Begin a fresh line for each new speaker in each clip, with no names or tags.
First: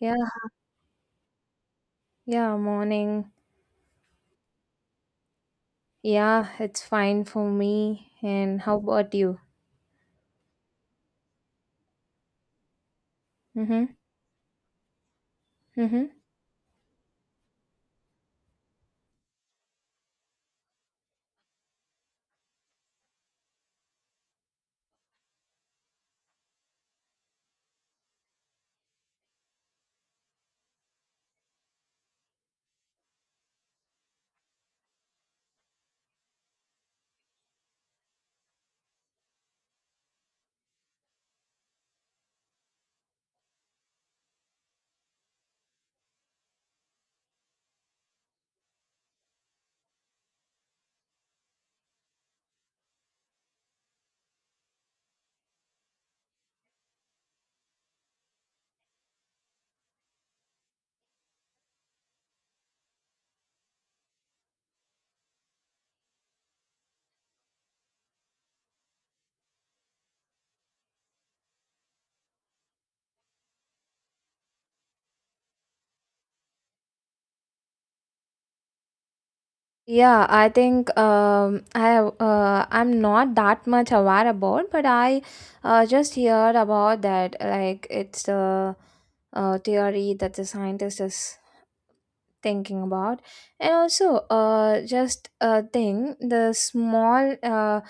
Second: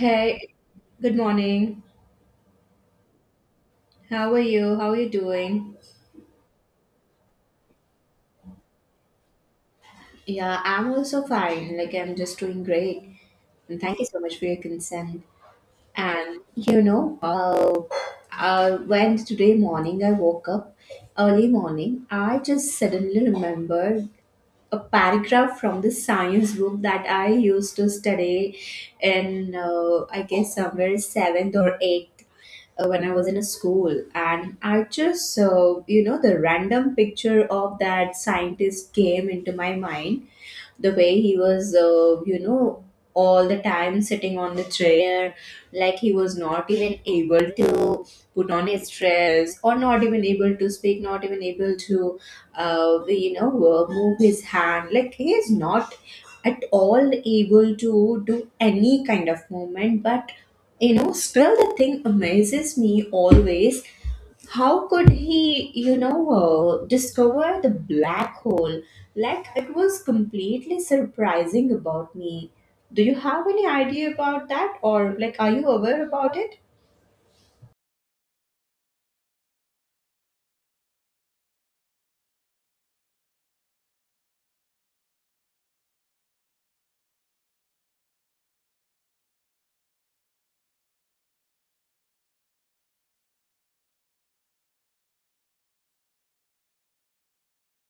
Yeah,
good morning.
yeah, morning.
How are you? How are you doing?
Yeah, it's fine for me. And how about you?
Yeah, I'm also fine. Like, I'm just doing great. And
Mm-hmm.
thank you so much for your consent.
Mm-hmm.
And, when today morning I woke up, early morning, I just suddenly remembered a paragraph from the science book that I used to study in, I guess, somewhere seventh or eighth when I was in a school, and I just, you know, the random picture of that scientist came into my mind the way he was all the time sitting on the chair, like he was not even able to put on his dress, or not even able to speak, not even able to move his hand. Like he is not at all able to do any kind of movement, but you know, still the thing amazes me always, how could he discover the black hole? Like, it was completely surprising about me. Do you have any idea about that, or like, are you aware about it?
Yeah, I think I'm not that much aware about, but I just heard about that. Like it's the theory that the scientist is thinking about, and also just a thing, the small uh,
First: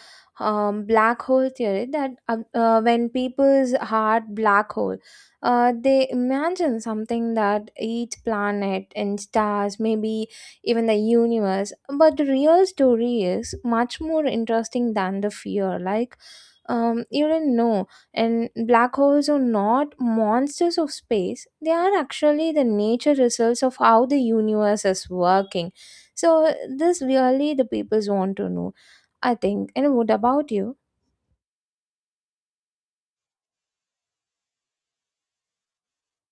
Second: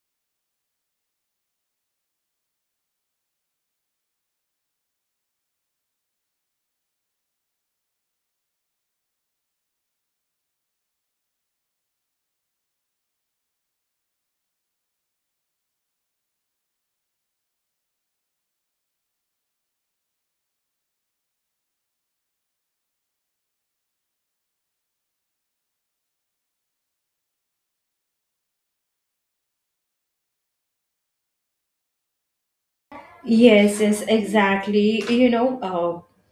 um, black hole theory that when people's heart black hole, they imagine something that each planet and stars, maybe even the universe. But the real story is much more interesting than the fear, like you didn't know, and black holes are not monsters of space, they are actually the nature results of how the universe is working. So, this really the people want to know, I think. And what about you?
Yes, yes, exactly.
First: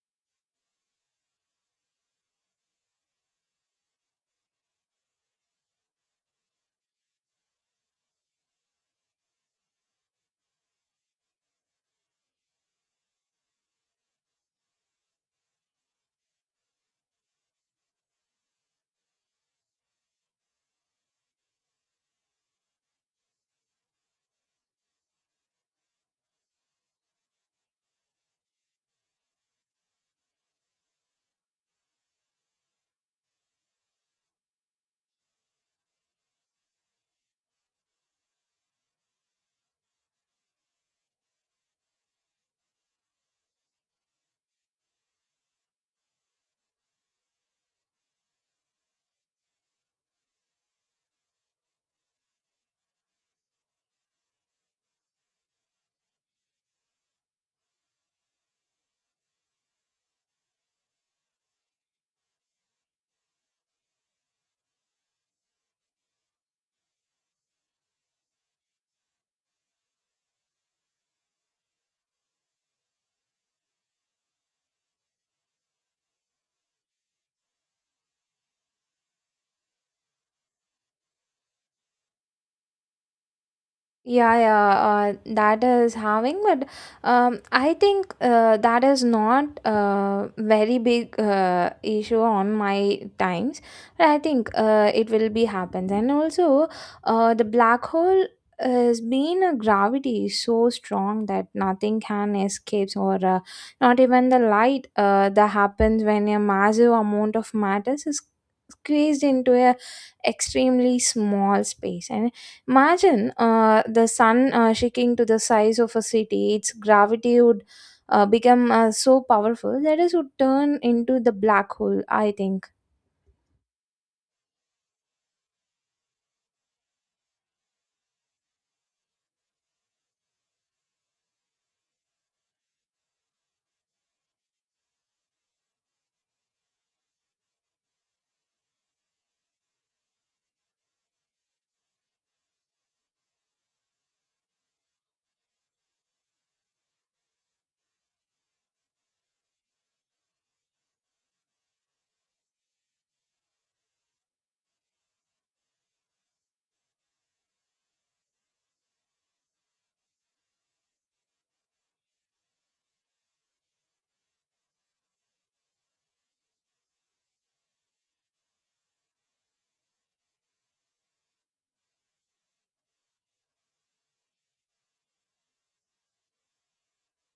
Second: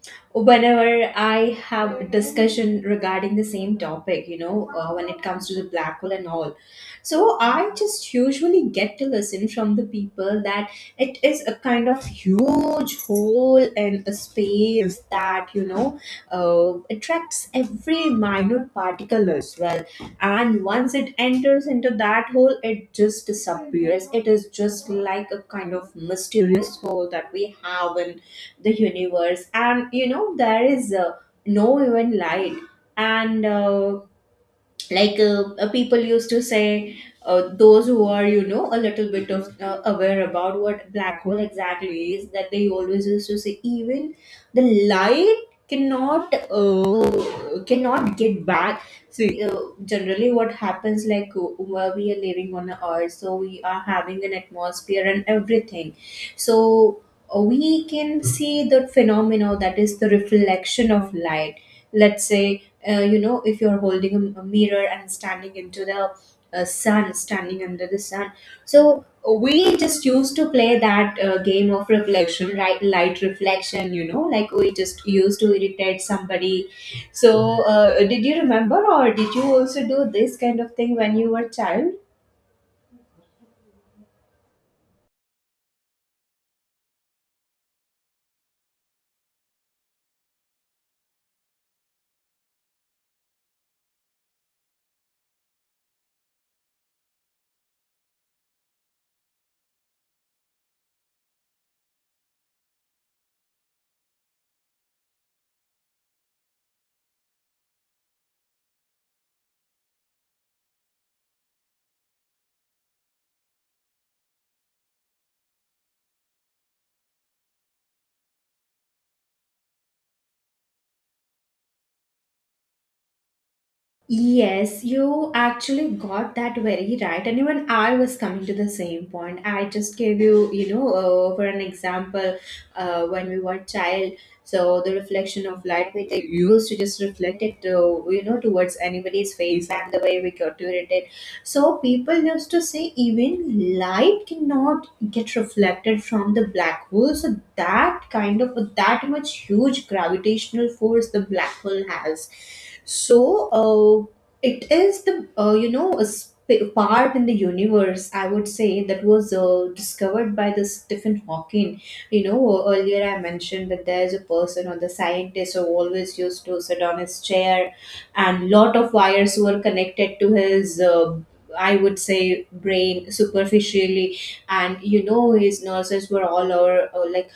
Whenever I have a discussion regarding the same topic, when it comes to the black hole and all. So I just usually get to listen from the people that it is a kind of huge hole in a space that, attracts every minute particle as well. And once it enters into that hole, it just disappears. It is just like a kind of mysterious hole that we have in the universe. And you know, there is no even light, and people used to say, those who are, you know, a little bit of aware about what black hole exactly is, that they always used to say, even the light cannot cannot get back. See, generally what happens, like, where we are living on a earth, so we are having an atmosphere and everything. So we can see the phenomena that is the reflection of light. Let's say if you're holding a mirror and standing into the sun standing under the sun. So we just used to play that game of reflection, right? Light reflection, you know, like we just used to irritate somebody. So did you remember, or did you also do this kind of thing when you were child?
Yeah, yeah, that is having, but I think that is not a very big issue on my times. But I think it will be happens, and also the black hole has been a gravity so strong that nothing can escapes, or not even the light. That happens when a massive amount of matter is squeezed into a extremely small space, and imagine the sun shaking to the size of a city. Its gravity would become so powerful that it would turn into the black hole, I think.
Yes, you actually got that very right. And even I was coming to the same point. I just gave you, for an example, when we were child, so the reflection of light, we used to just reflect it, to, you know, towards anybody's face, and the way we got to it. So people used to say even light cannot get reflected from the black hole. So that kind of, that much huge gravitational force the black hole has. So it is the a part in the universe, I would say, that was discovered by this Stephen Hawking. You know, earlier I mentioned that there's a person or the scientist who always used to sit on his chair, and lot of wires were connected to his, I would say, brain superficially. And you know, his nurses were all over, like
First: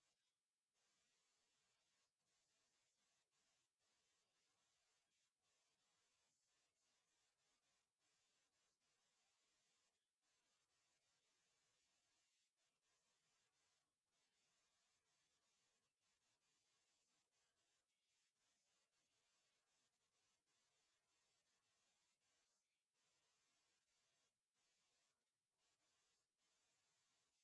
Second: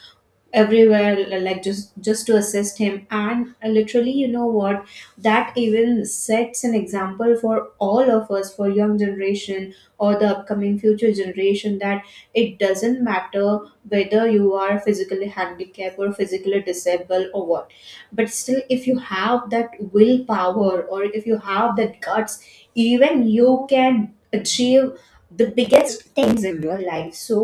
everywhere, like just to assist him. And literally, you know what, that even sets an example for all of us, for young generation or the upcoming future generation, that it doesn't matter whether you are physically handicapped or physically disabled or what, but still if you have that willpower, or if you have that guts, even you can achieve the biggest things in your life. So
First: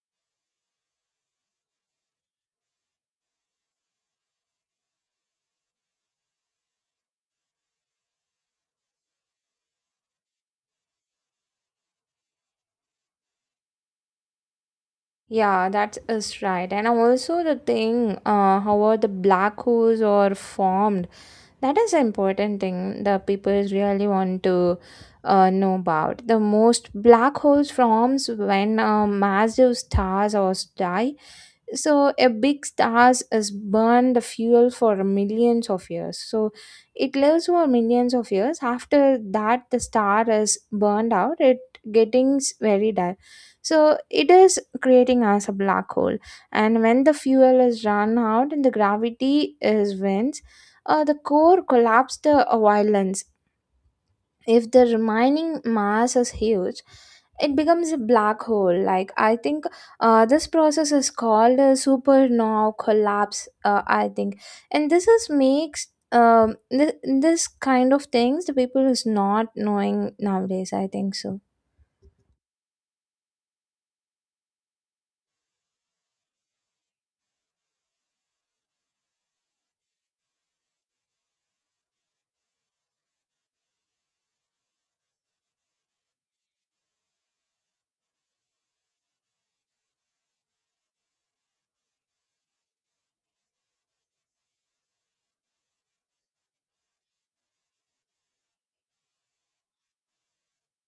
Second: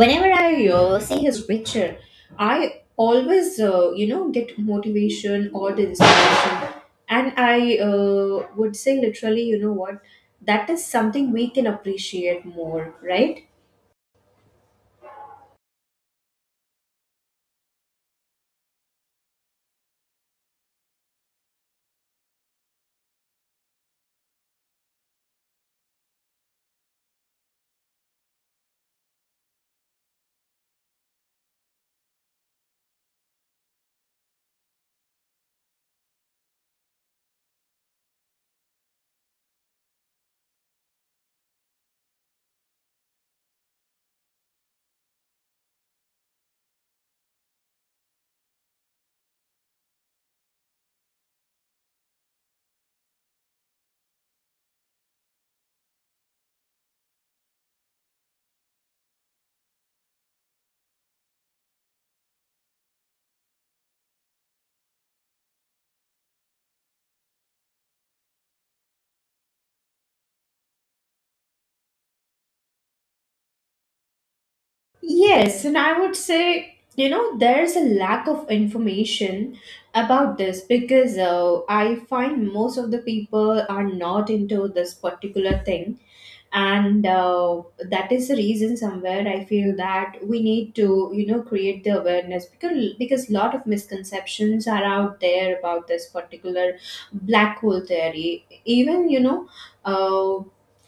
whenever I see his picture, I always get motivation or the inspiration. And I would say, literally, you know what, that is something we can appreciate more, right?
Yeah, that is right. And also the thing, how are the black holes are formed? That is an important thing that people really want to know about. The most black holes forms when massive stars or die, so a big stars has burned the fuel for millions of years, so it lives for millions of years. After that the star is burned out, it getting very dark, so it is creating as a black hole. And when the fuel is run out and the gravity is wins, the core collapse the violence. If the remaining mass is huge, it becomes a black hole, like I think this process is called a supernova collapse, I think. And this is makes, this kind of things the people is not knowing nowadays, I think so.
Yes, and I would say, you know, there's a lack of information about this, because I find most of the people are not into this particular thing. And that is the reason, somewhere I feel that we need to, you know, create the awareness, because lot of misconceptions are out there about this particular black hole theory. Even uh,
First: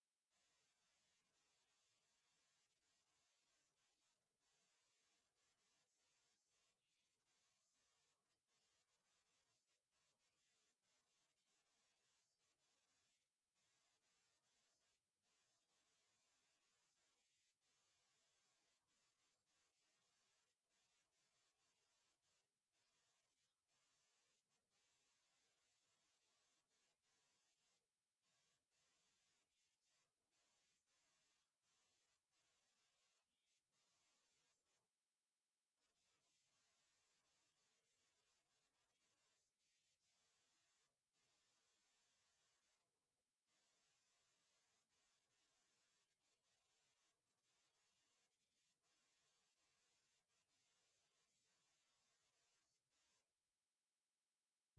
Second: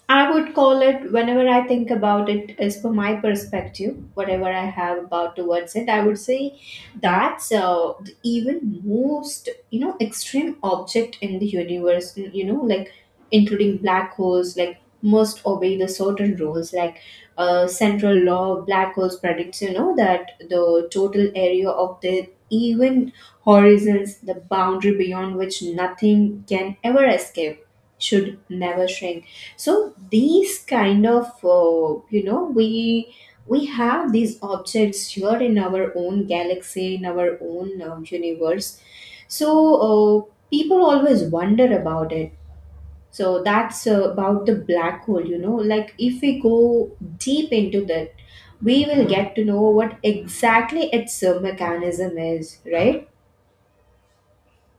I would call it, whenever I think about it, as per my perspective, whatever I have about towards it, I would say that's the even most, you know, extreme object in the universe, you know, like including black holes, like, must obey the certain rules. Like, central law, black holes predicts, you know, that the total area of the even horizons, the boundary beyond which nothing can ever escape, should never shrink. So these kind of we, have these objects here in our own galaxy, in our own universe. So uh, people always wonder about it. So that's about the black hole, you know. Like, if we go deep into that, we will get to know what exactly its mechanism is, right?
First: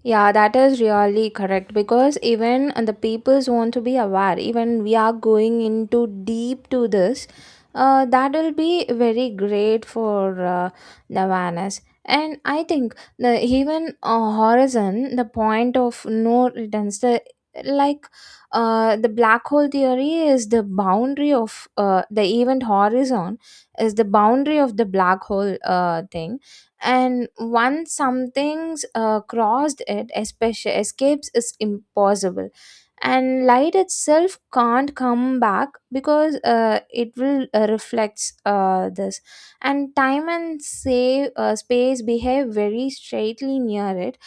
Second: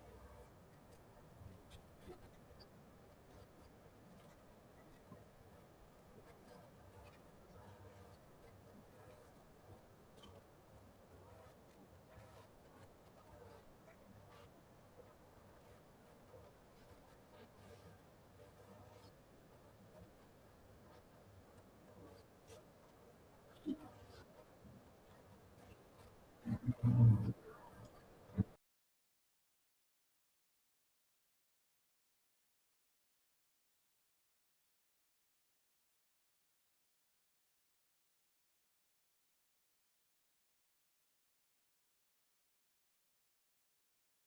Yeah, that is really correct because even the peoples want to be aware. Even we are going into deep to this, that will be very great for the awareness. And I think the even horizon, the point of no returns, the like the black hole theory is the boundary of the event horizon, is the boundary of the black hole thing. And once something's crossed it, especially escapes is impossible, and light itself can't come back because it will reflects this. And time and say space behave very straightly near it.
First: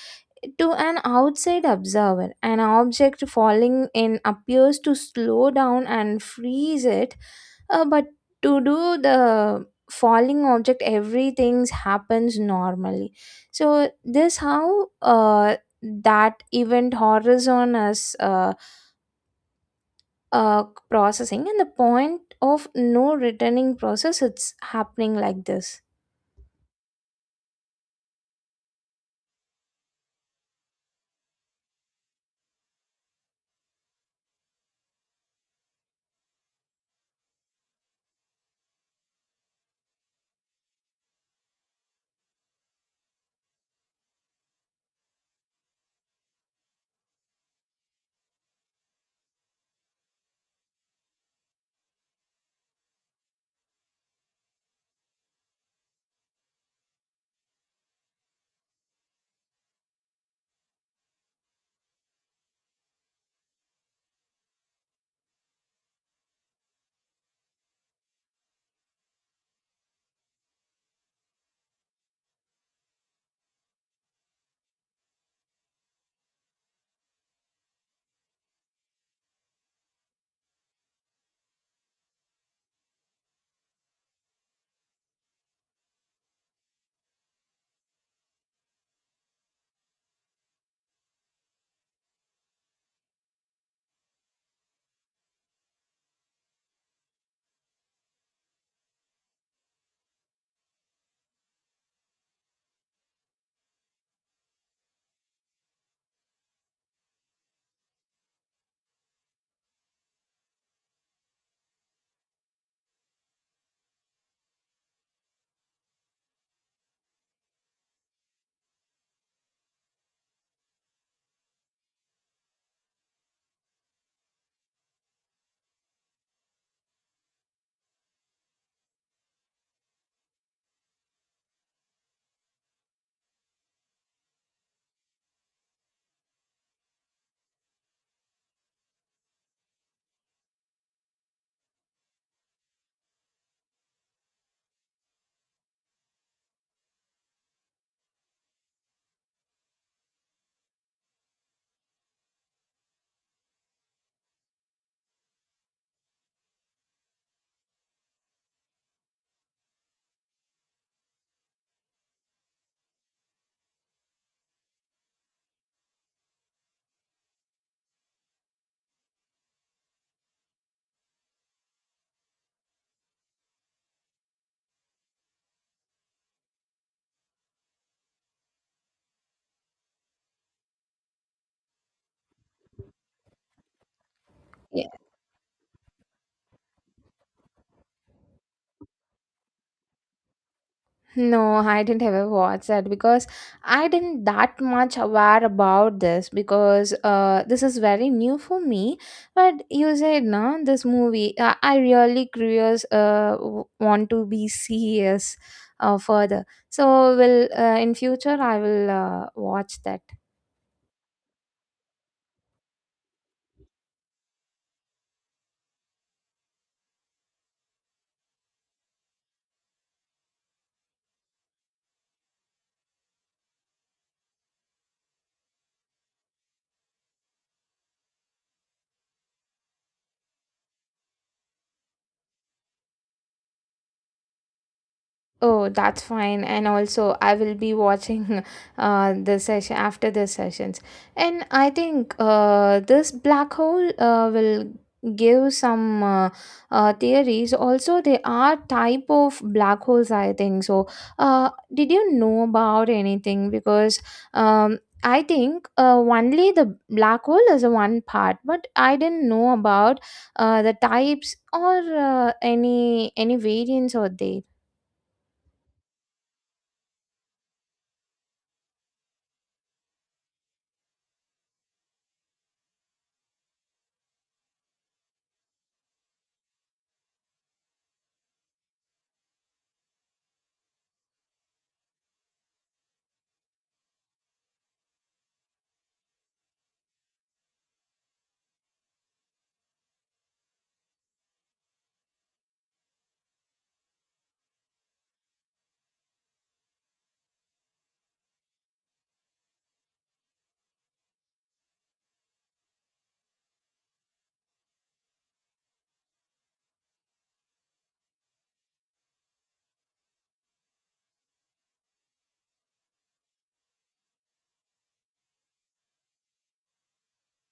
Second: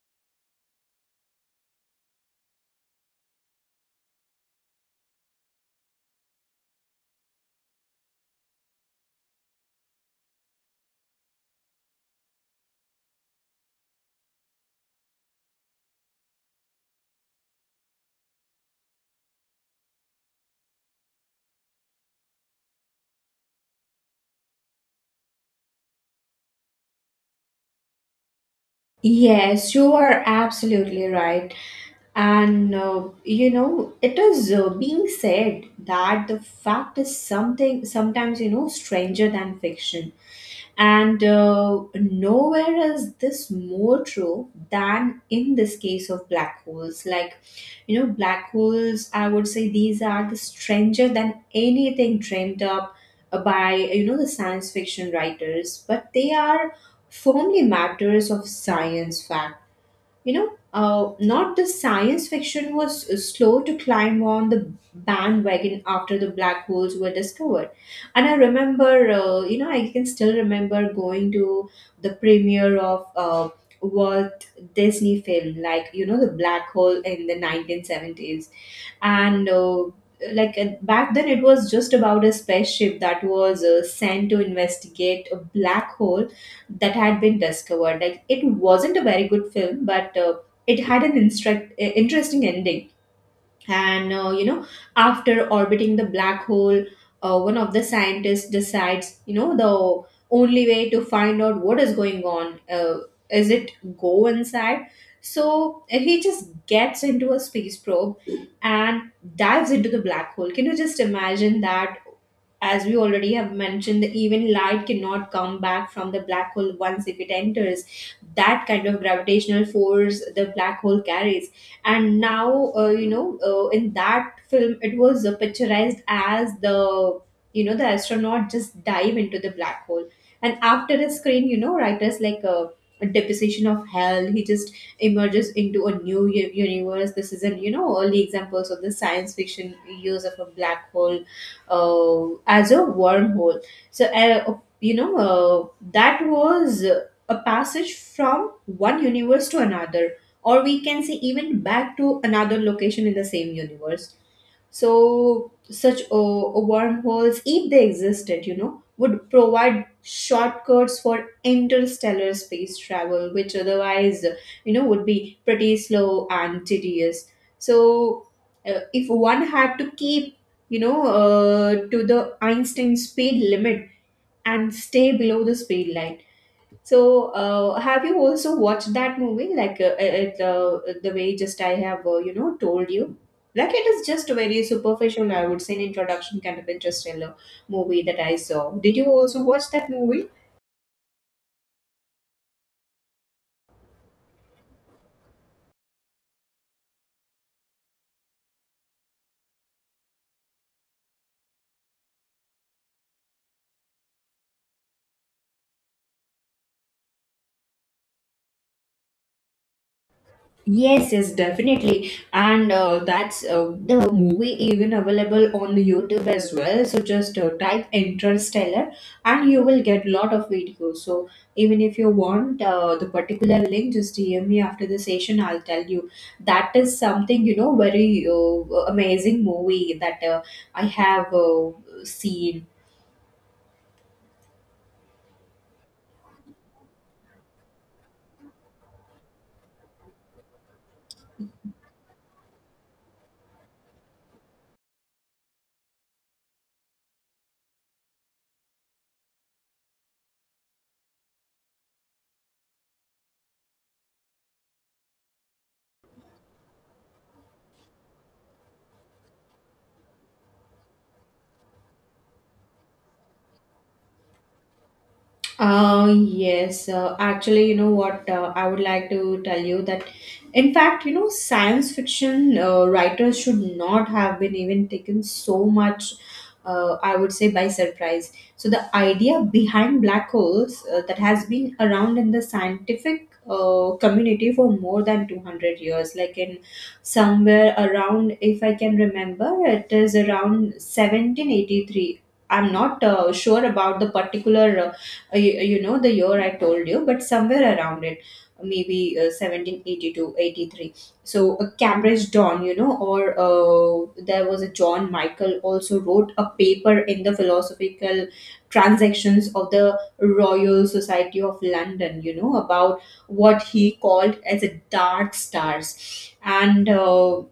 To an outside observer, an object falling in appears to slow down and freeze it, but to do the falling object, everything happens normally. So this how that event horizon is, uh, processing, and the point of no returning process, it's happening like this.
Yes, you are absolutely right. And it is being said that the fact is something, sometimes, you know, stranger than fiction. And nowhere is this more true than in this case of black holes. Like, you know, black holes, I would say, these are the stranger than anything dreamed up by, you know, the science fiction writers, but they are firmly matters of science fact. Not the science fiction was slow to climb on the bandwagon after the black holes were discovered. And I remember, I can still remember going to the premiere of Walt Disney film, like, you know, the black hole in the 1970s. And back then it was just about a spaceship that was sent to investigate a black hole that had been discovered. Like, it wasn't a very good film, but it had an interesting ending. And after orbiting the black hole, one of the scientists decides, you know, the only way to find out what is going on is it go inside. So he just gets into a space probe and dives into the black hole. Can you just imagine that? As we already have mentioned, even light cannot come back from the black hole once if it enters. That kind of gravitational force the black hole carries. And now, in that film it was picturized as, the you know, the astronaut just dive into the black hole. And after a screen, you know, writers like, a deposition of hell, he just emerges into a new universe. This is an, you know, early examples of the science fiction use of a black hole as a wormhole. So, that was a passage from one universe to another, or we can say, even back to another location in the same universe. So such wormholes, if they existed, you know, would provide shortcuts for interstellar space travel, which otherwise, you know, would be pretty slow and tedious. So, if one had to keep, you know, to the Einstein speed limit and stay below the speed line. So, have you also watched that movie? Like the way just I have, told you. Like, it is just a very superficial, I would say, an introduction kind of interstellar movie that I saw. Did you also watch that movie?
No, I didn't ever watch that because I didn't that much aware about this, because this is very new for me. But you said no, this movie, I really curious, want to be serious further. So will, in future, I will watch that.
Yes, yes, definitely. And that's the movie even available on the YouTube as well. So just type Interstellar and you will get lot of videos. So even if you want, the particular link, just DM me after the session. I'll tell you. That is something, you know, very amazing movie that I have seen.
Oh, that's fine. And also, I will be watching the session after the sessions. And I think this black hole will give some theories. Also, there are type of black holes, I think so. Did you know about anything? Because I think only the black hole is a one part, but I didn't know about the types, or any variants or they.
Yes, actually, you know what, I would like to tell you that, in fact, you know, science fiction writers should not have been even taken so much, I would say, by surprise. So the idea behind black holes, that has been around in the scientific community for more than 200 years, like in somewhere around, if I can remember, it is around 1783. I'm not sure about the particular you know, the year I told you, but somewhere around it, maybe 1782. So a Cambridge Don, you know, or there was a John Michael, also wrote a paper in the philosophical transactions of the Royal Society of London, you know, about what he called as a dark stars. And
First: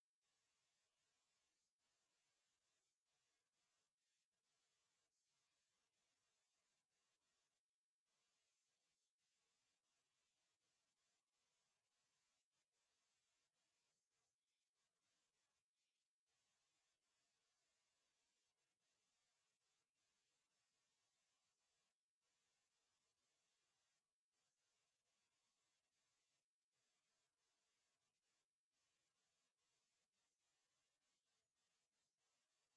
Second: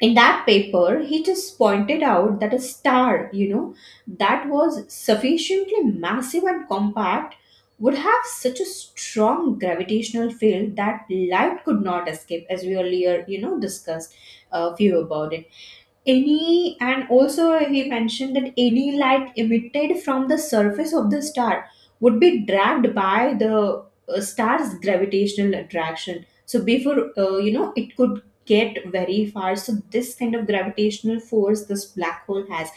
in that paper he just pointed out that a star that was sufficiently massive and compact would have such a strong gravitational field that light could not escape, as we earlier, discussed a few about it. Any and also he mentioned that any light emitted from the surface of the star would be dragged by the star's gravitational attraction, so before, it could get very far. So this kind of gravitational force this black hole has.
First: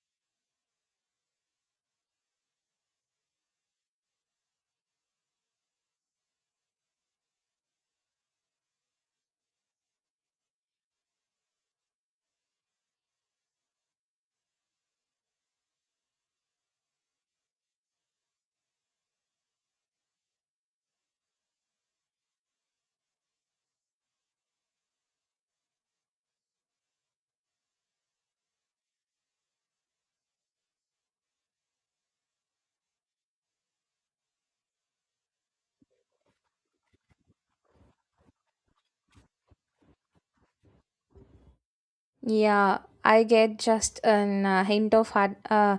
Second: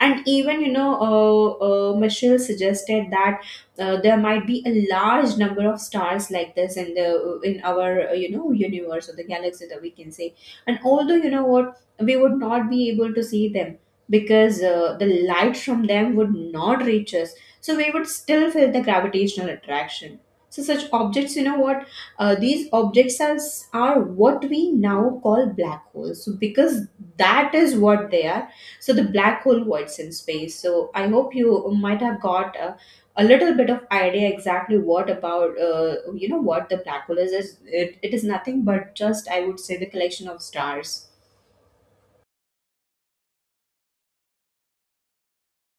And even, Michelle suggested that there might be a large number of stars like this in the in our, universe or the galaxy, that we can say. And although, you know what, we would not be able to see them because the light from them would not reach us. So we would still feel the gravitational attraction. So such objects, you know what? These objects are what we now call black holes. So because that is what they are. So the black hole voids in space. So I hope you might have got a little bit of idea exactly what about, what the black hole is. It is nothing but just, I would say, the collection of stars.
Yeah, I get just an hint of hard, uh,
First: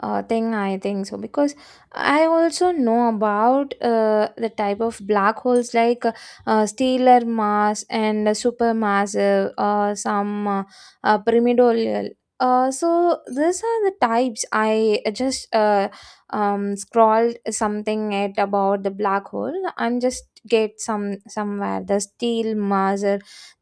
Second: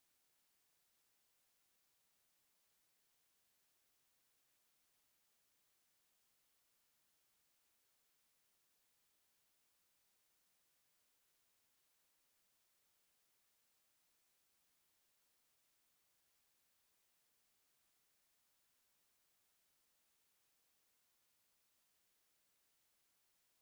uh, thing, I think so, because I also know about the type of black holes, like stellar mass and supermassive, some pyramidal. So these are the types. I just scrolled something at about the black hole. I'm just get some, somewhere the steel mass,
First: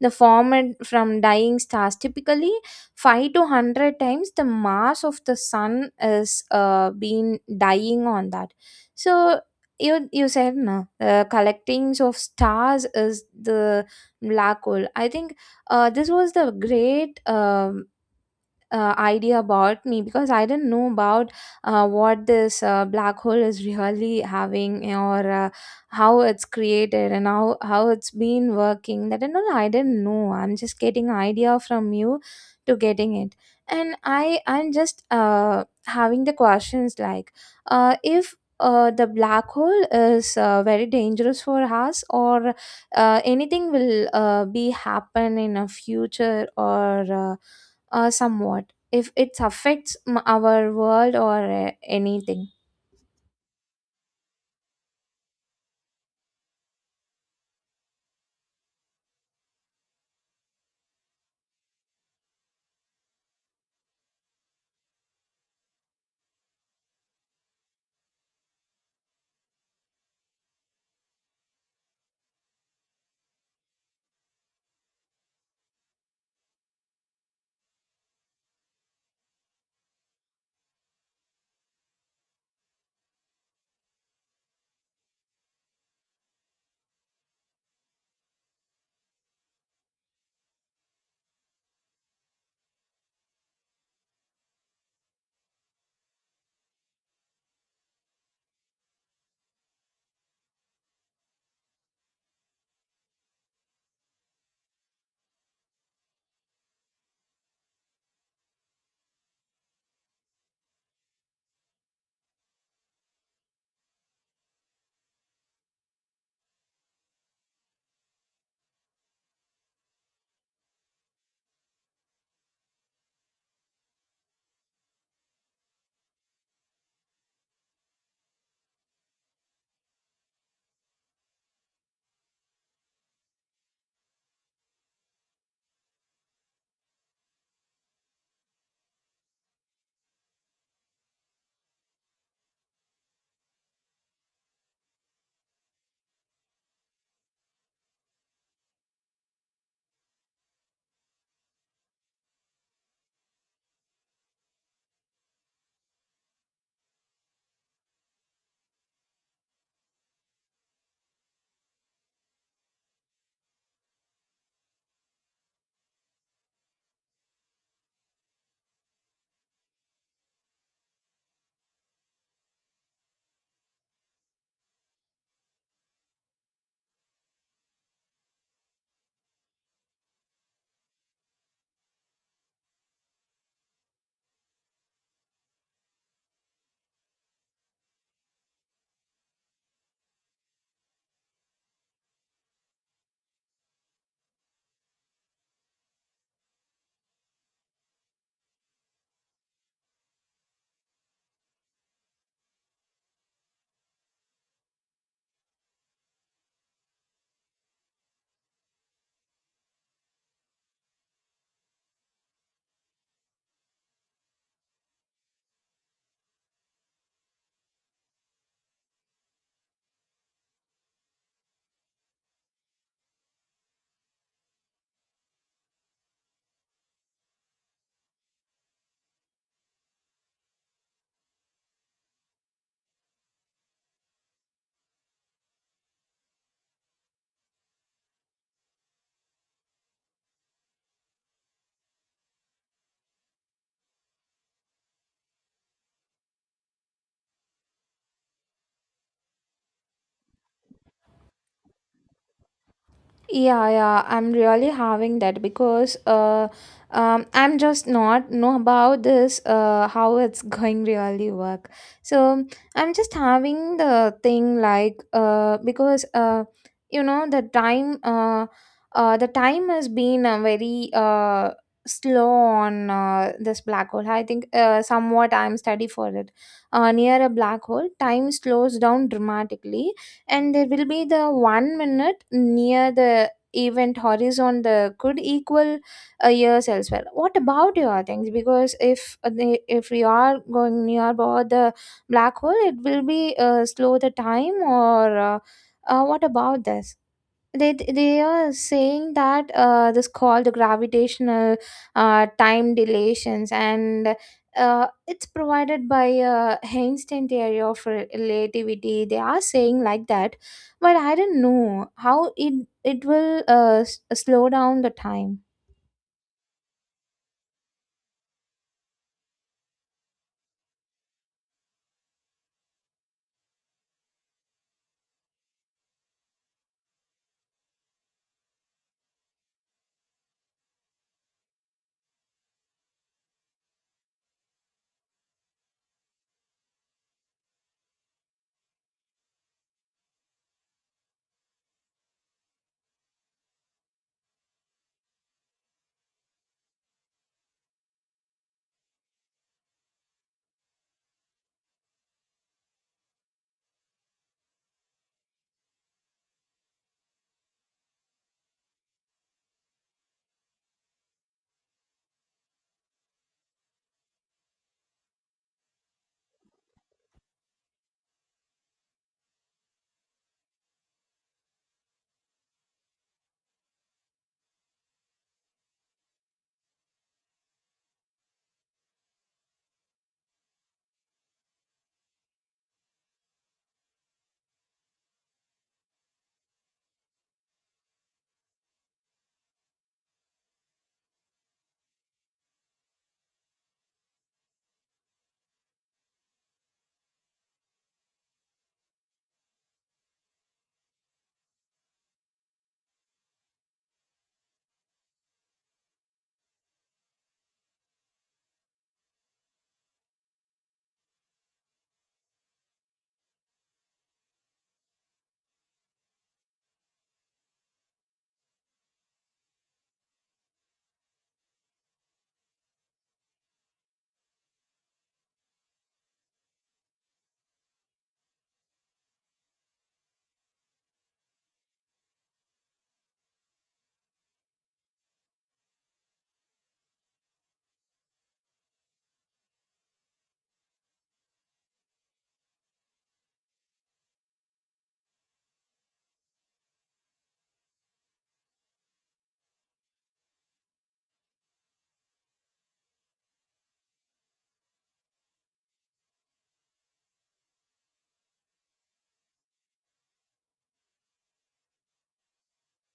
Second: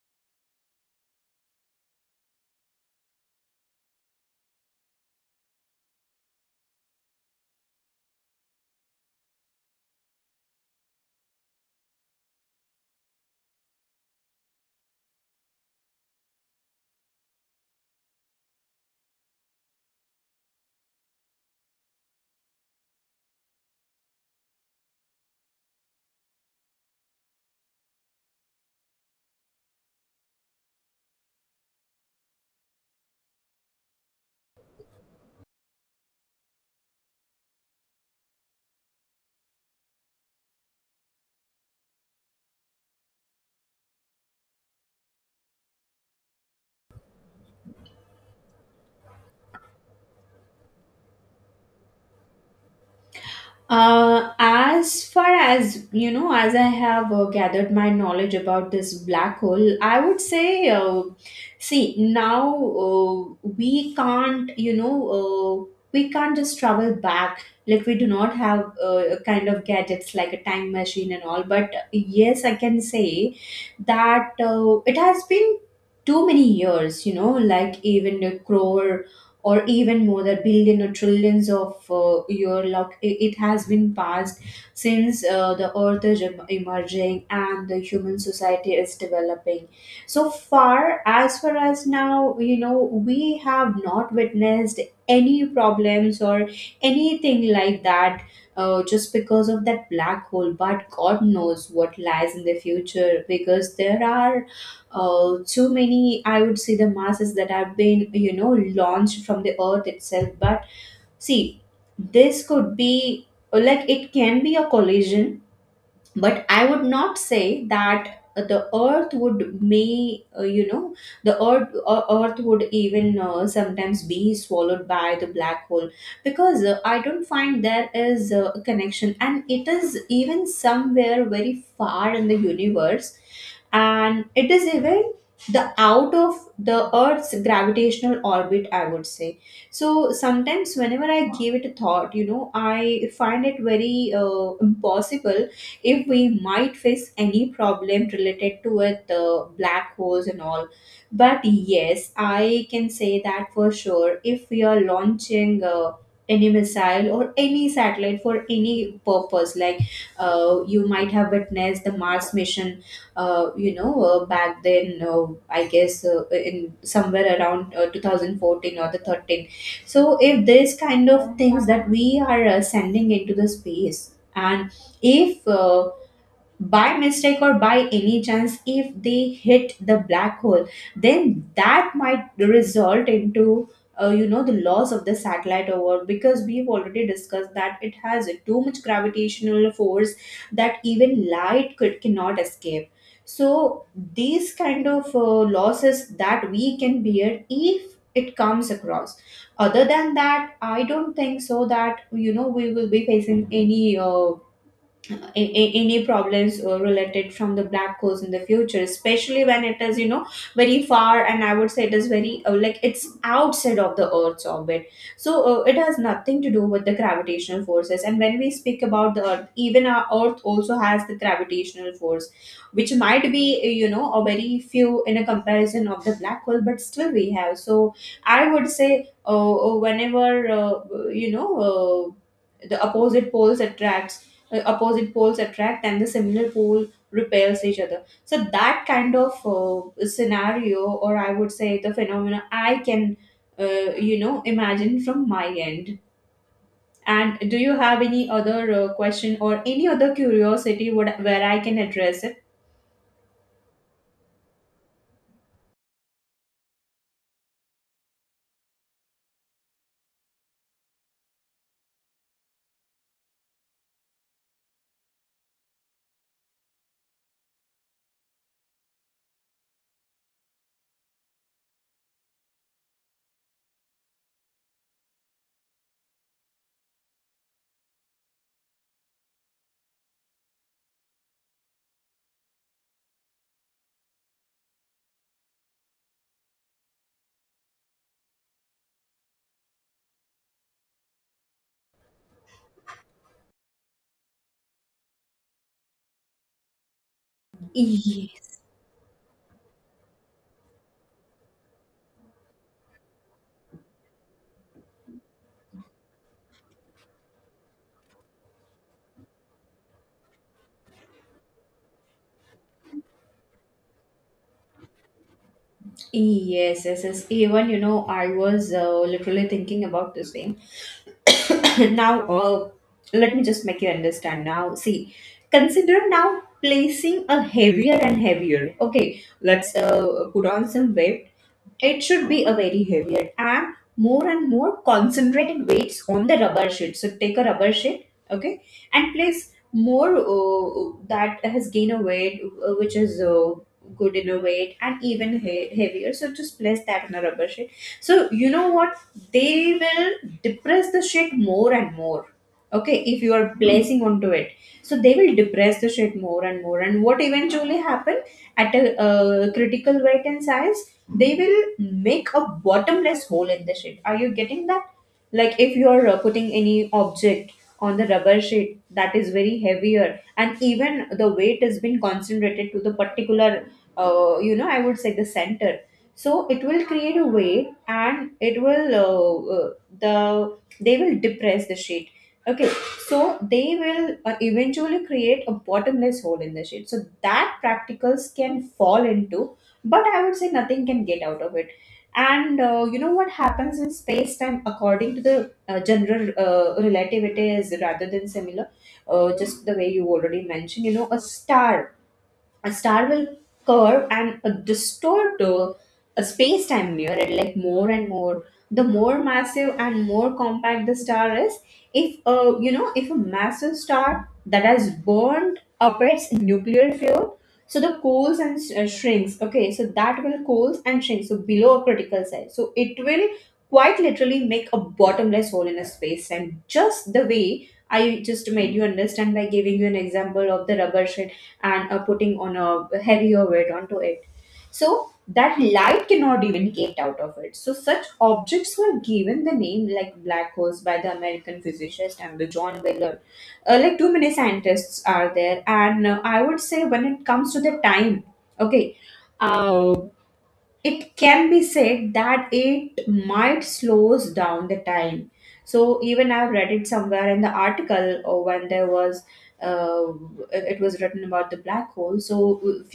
the formed from dying stars, typically 5 to 100 times the mass of the sun is been dying on that. So, you said no, collectings of stars is the black hole, I think. This was the great, idea about me, because I didn't know about what this black hole is really having, or how it's created, and how it's been working. That and all I didn't know. I'm just getting idea from you to getting it. And I'm just having the questions, like if the black hole is very dangerous for us, or anything will be happen in a future, or somewhat if it affects our world, or anything.
As far as you know, as I have gathered my knowledge about this black hole, I would say, see, now, we can't, you know, we can't just travel back. Like, we do not have kind of gadgets like a time machine and all. But yes, I can say that it has been too many years. You know, like even a crore or even more, that billion or trillions of year, like it has been passed since the earth is emerging and the human society is developing. So far, as far as now, you know, we have not witnessed any problems or anything like that, just because of that black hole. But god knows what lies in the future, because there are too many, I would say, the masses that have been, launched from the earth itself. But see, this could be like, it can be a collision. But I would not say that the earth would may, the earth would even sometimes be swallowed by the black hole, because I don't find there is a connection, and it is even somewhere very far in the universe, and it is even the out of the earth's gravitational orbit, I would say. So sometimes, whenever I give it a thought, you know, I find it very impossible if we might face any problem related to it, black holes and all. But yes, I can say that for sure, if we are launching any missile or any satellite for any purpose, like, you might have witnessed the Mars mission, back then. I guess in somewhere around 2014 or the 13. So if this kind of things that we are sending into the space, and if by mistake or by any chance if they hit the black hole, then that might result into, the loss of the satellite. Over, because we've already discussed that it has too much gravitational force, that even light could cannot escape. So these kind of losses that we can bear if it comes across. Other than that, I don't think so that, you know, we will be facing any any problems related from the black holes in the future, especially when it is, you know, very far, and I would say it is very like it's outside of the earth's orbit. So it has nothing to do with the gravitational forces. And when we speak about the earth, even our earth also has the gravitational force, which might be, a very few in a comparison of the black hole, but still we have. So I would say, whenever, the opposite poles attracts opposite poles attract, and the similar pole repels each other. So that kind of scenario, or I would say the phenomena, I can, imagine from my end. And do you have any other question or any other curiosity Would where I can address it?
Yeah, yeah, I'm really having that, because I'm just not know about this, how it's going really work. So I'm just having the thing, like because, the time, the time has been very slow on this black hole. I think somewhat I'm study for it. Near a black hole, time slows down dramatically, and there will be the 1 minute near the event horizon, the could equal a years elsewhere. What about your things? Because if they, if we are going near about the black hole, it will be slow the time, or what about this? They are
Yes,
saying that this called the gravitational time dilations, and it's provided by Einstein theory of relativity, they are saying like that. But I don't know how it will, slow down the time.
yes. Even, you know, I was literally thinking about this thing now. Let me just make you understand now. See, consider now placing a heavier and heavier, okay, let's put on some weight. It should be a very heavier and more concentrated weights on the rubber sheet. So take a rubber sheet, okay, and place more, that has gained a weight, which is good in a weight and even heavier. So just place that on a rubber sheet. So you know what? They will depress the sheet more and more. Okay, if you are placing onto it, so they will depress the sheet more and more. And what eventually happen at a critical weight and size? They will make a bottomless hole in the sheet. Are you getting that? Like if you are putting any object on the rubber sheet that is very heavier, and even the weight has been concentrated to the particular, I would say the center. So it will create a weight, and it will they will depress the sheet. Okay, so they will eventually create a bottomless hole in the sheet. So that practicals can fall into, but I would say nothing can get out of it. And you know what happens in space time according to the general relativity is rather than similar, just the way you already mentioned, you know, a star, a star will curve and distort a space-time near it, like more and more the more massive and more compact the star is. If if a massive star that has burned up its nuclear fuel, so the cools and shrinks, okay, so that will cools and shrinks, so below a critical size, so it will quite literally make a bottomless hole in a space time, just the way I just made you understand by giving you an example of the rubber and putting on a heavier weight onto it. So that light cannot even get out of it. So such objects were given the name like black holes by the American physicist and the John Wheeler. Like too many scientists are there, and I would say when it comes to the time, okay, uh, it can be said that it might slows down the time. So even I've read it somewhere in the article, or when there was, uh, it was written about the black hole. So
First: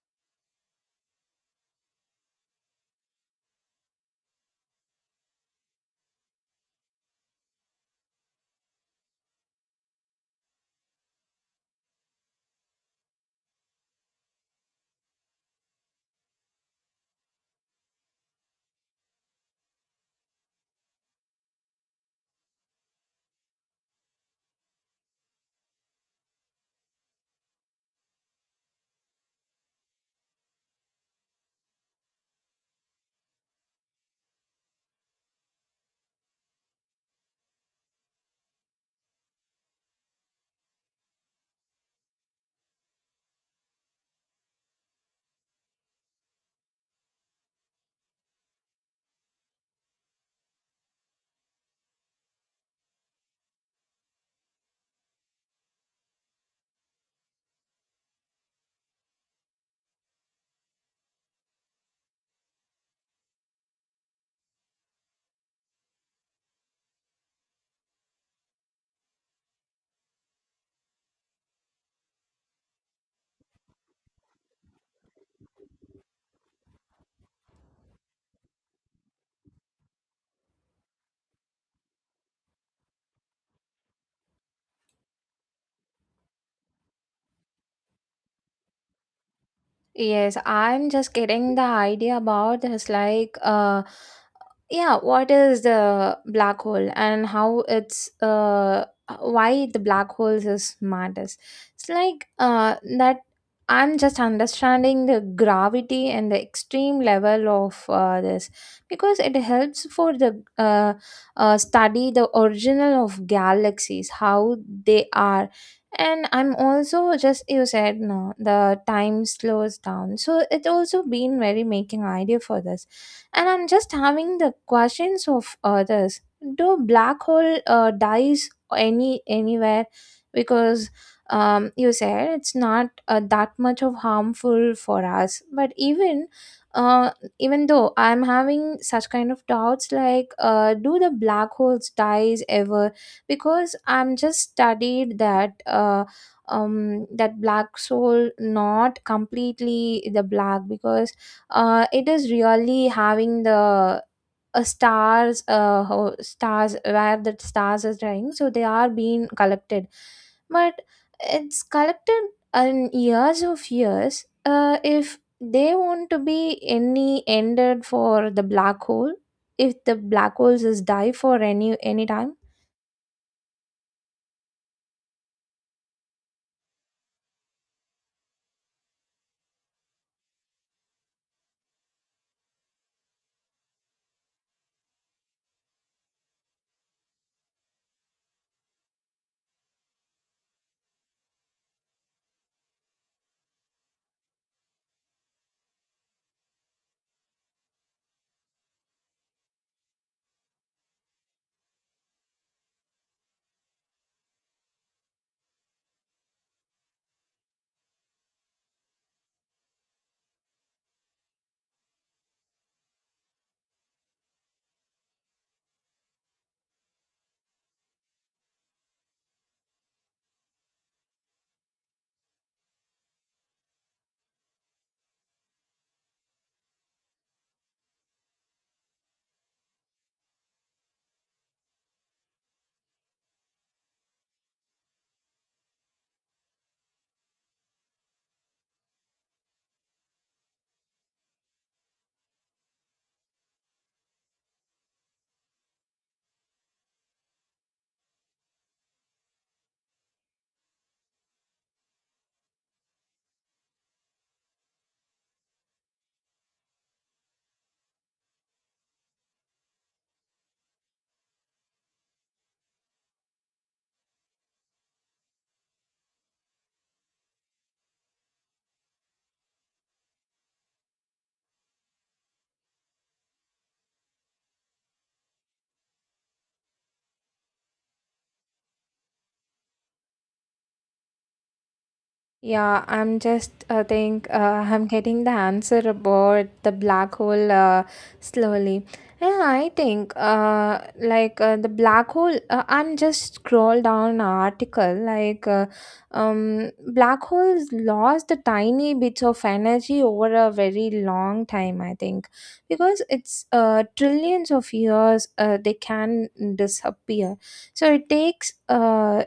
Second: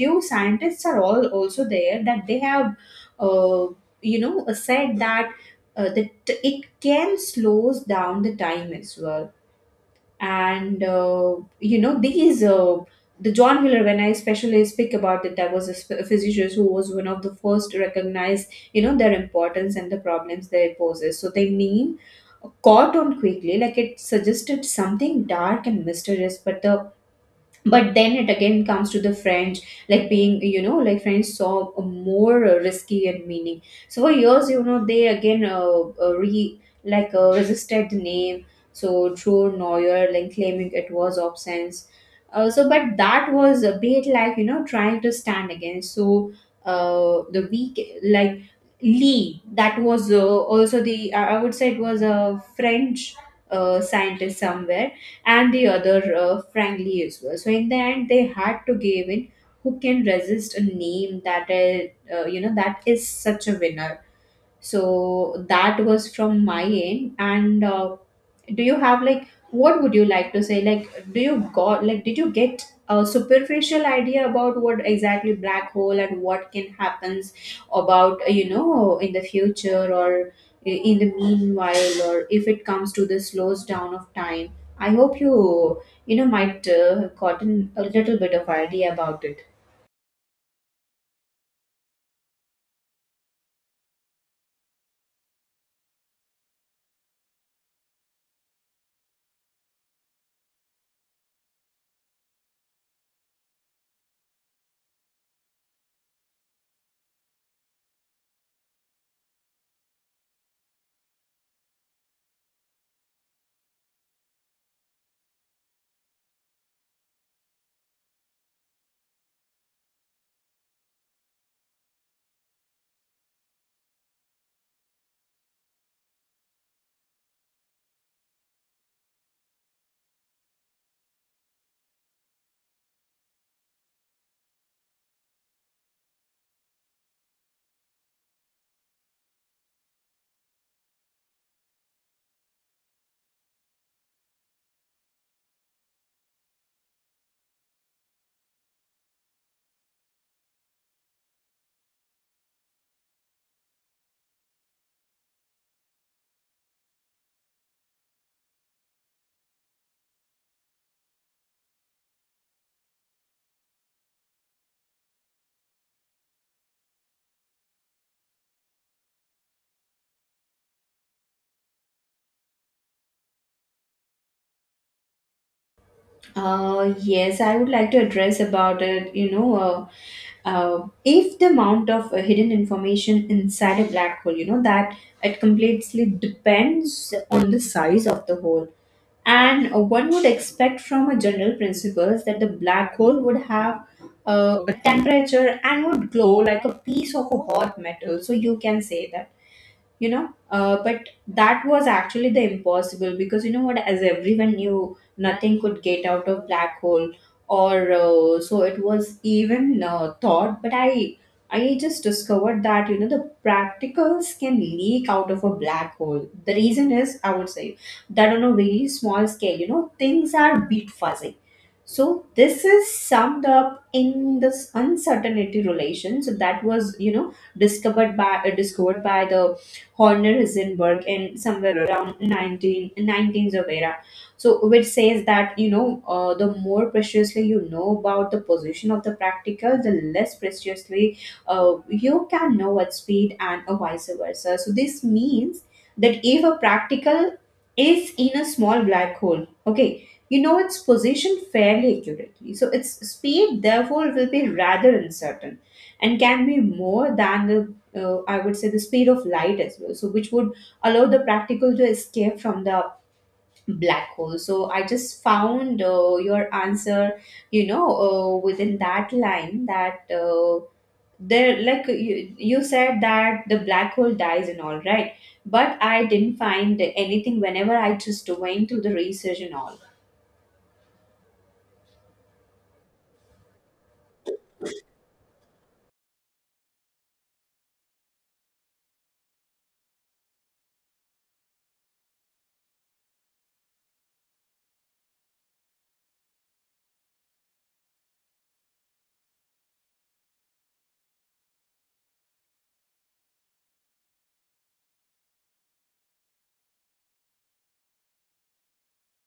few scientists are all also there that they have, uh, said that that it can slows down the time as well. And these the john miller, when I especially speak about it, there was a, a physician who was one of the first to recognize, you know, their importance and the problems they poses. So they mean caught on quickly, like it suggested something dark and mysterious. But then it again comes to the French, like being, you know, like French saw a more risky and meaning. So for years, you know, they again re like resisted the name. So true neuer, like claiming it was absence. So but that was a bit like, you know, trying to stand against. So the weak, like Lee, that was also the I would say it was a French scientist somewhere, and the other, frankly as well. So in the end, they had to give in. Who can resist a name that is, that is such a winner? So that was from my end. And do you have like, what would you like to say? Like, do you got like, did you get a superficial idea about what exactly black hole and what can happens about, in the future, or in the meanwhile, or if it comes to the slows down of time? I hope you, you know might have gotten a little bit of idea about it.
Yes, I'm just getting the idea about this, like yeah, what is the black hole and how it's why the black holes is matters. It's like that I'm just understanding the gravity and the extreme level of this, because it helps for the study the original of galaxies, how they are. And I'm also just, you said no, the time slows down, so it also been very making idea for this. And I'm just having the questions of others. Do black hole dies anywhere? Because you said it's not that much of harmful for us, but even, uh, even though I'm having such kind of doubts, like do the black holes dies ever? Because I'm just studied that, that black soul not completely the black, because it is really having the stars, stars where the stars is dying, so they are being collected, but it's collected in years of years. If they want to be any ended for the black hole, if the black holes is die for any time.
Yes, I would like to address about it, you know. If the amount of hidden information inside a black hole, you know, that it completely depends on the size of the hole. And one would expect from a general principles that the black hole would have a temperature and would glow like a piece of a hot metal. So you can say that, but that was actually the impossible, because, you know what, as everyone knew, nothing could get out of black hole, or so it was even thought. But I just discovered that, you know, the practicals can leak out of a black hole. The reason is, I would say, that on a very small scale, you know, things are bit fuzzy. So this is summed up in this uncertainty relation. So that was, you know, discovered by the Horner Heisenberg in somewhere around 19 19th of era. So which says that, the more preciously you know about the position of the practical, the less preciously you can know at speed, and vice versa. So this means that if a practical is in a small black hole, okay, you know its position fairly accurately. So its speed, therefore, will be rather uncertain, and can be more than the, I would say, the speed of light as well. So which would allow the practical to escape from the black hole. So I just found your answer, within that line that. There, like you said that the black hole dies and all right, but I didn't find anything whenever I just went to the research and all.
Yeah, I'm just think I'm getting the answer about the black hole slowly. Yeah, I think like the black hole. I'm just scroll down article, like black holes lost the tiny bits of energy over a very long time, I think, because it's trillions of years, they can disappear. So it takes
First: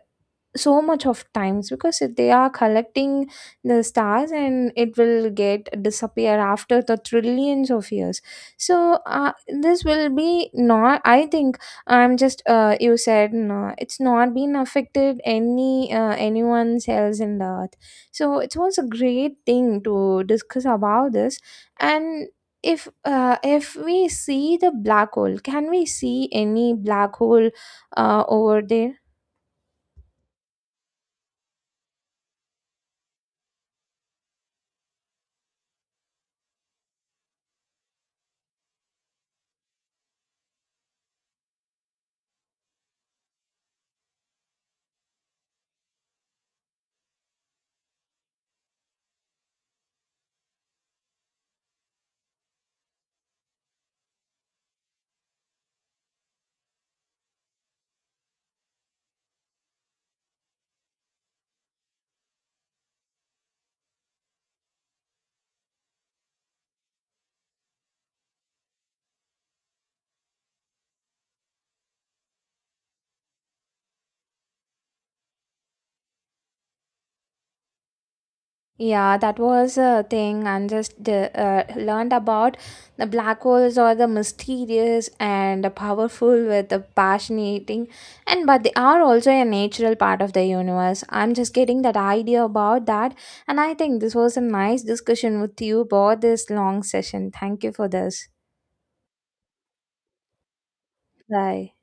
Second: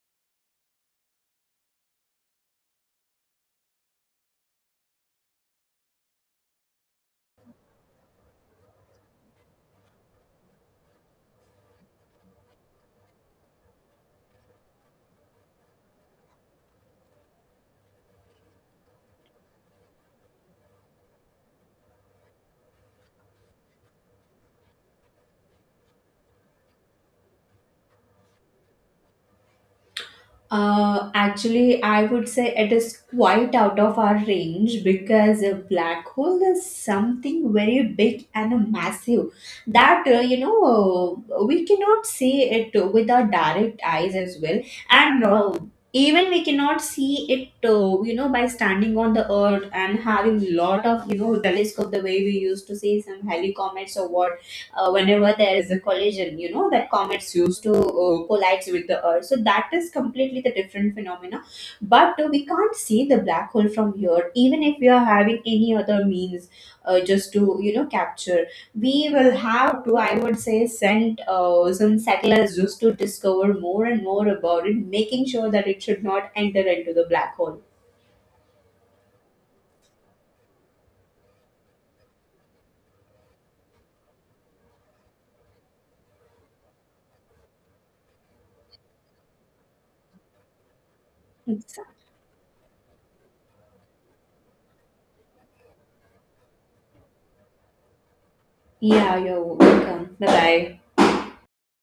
so much of times, because if they are collecting the stars and it will get disappear after the trillions of years. So this will be not, I think. I'm just you said no, it's not been affected any, anyone's else in the earth. So it was a great thing to discuss about this. And if, we see the black hole, can we see any black hole over there?
Actually, I would say it is quite out of our range, because a black hole is something very big and massive that, we cannot see it with our direct eyes as well. And even we cannot see it, by standing on the earth and having lot of, you know, telescope, the way we used to see some helicometers or what, whenever there is a collision, you know, that comets used to collides with the earth. So that is completely the different phenomena. But we can't see the black hole from here, even if we are having any other means, just to, you know, capture. We will have to, I would say, send some settlers just to discover more and more about it, making sure that it should not enter into the black hole.
Yeah, that was a thing, and just learned about the black holes are the mysterious and powerful with the fascinating, and but they are also a natural part of the universe. I'm just getting that
Exactly.
idea about that, and I think this was a nice discussion with you about this long session. Thank you for this.
Yeah, you're welcome. Bye bye.
Bye.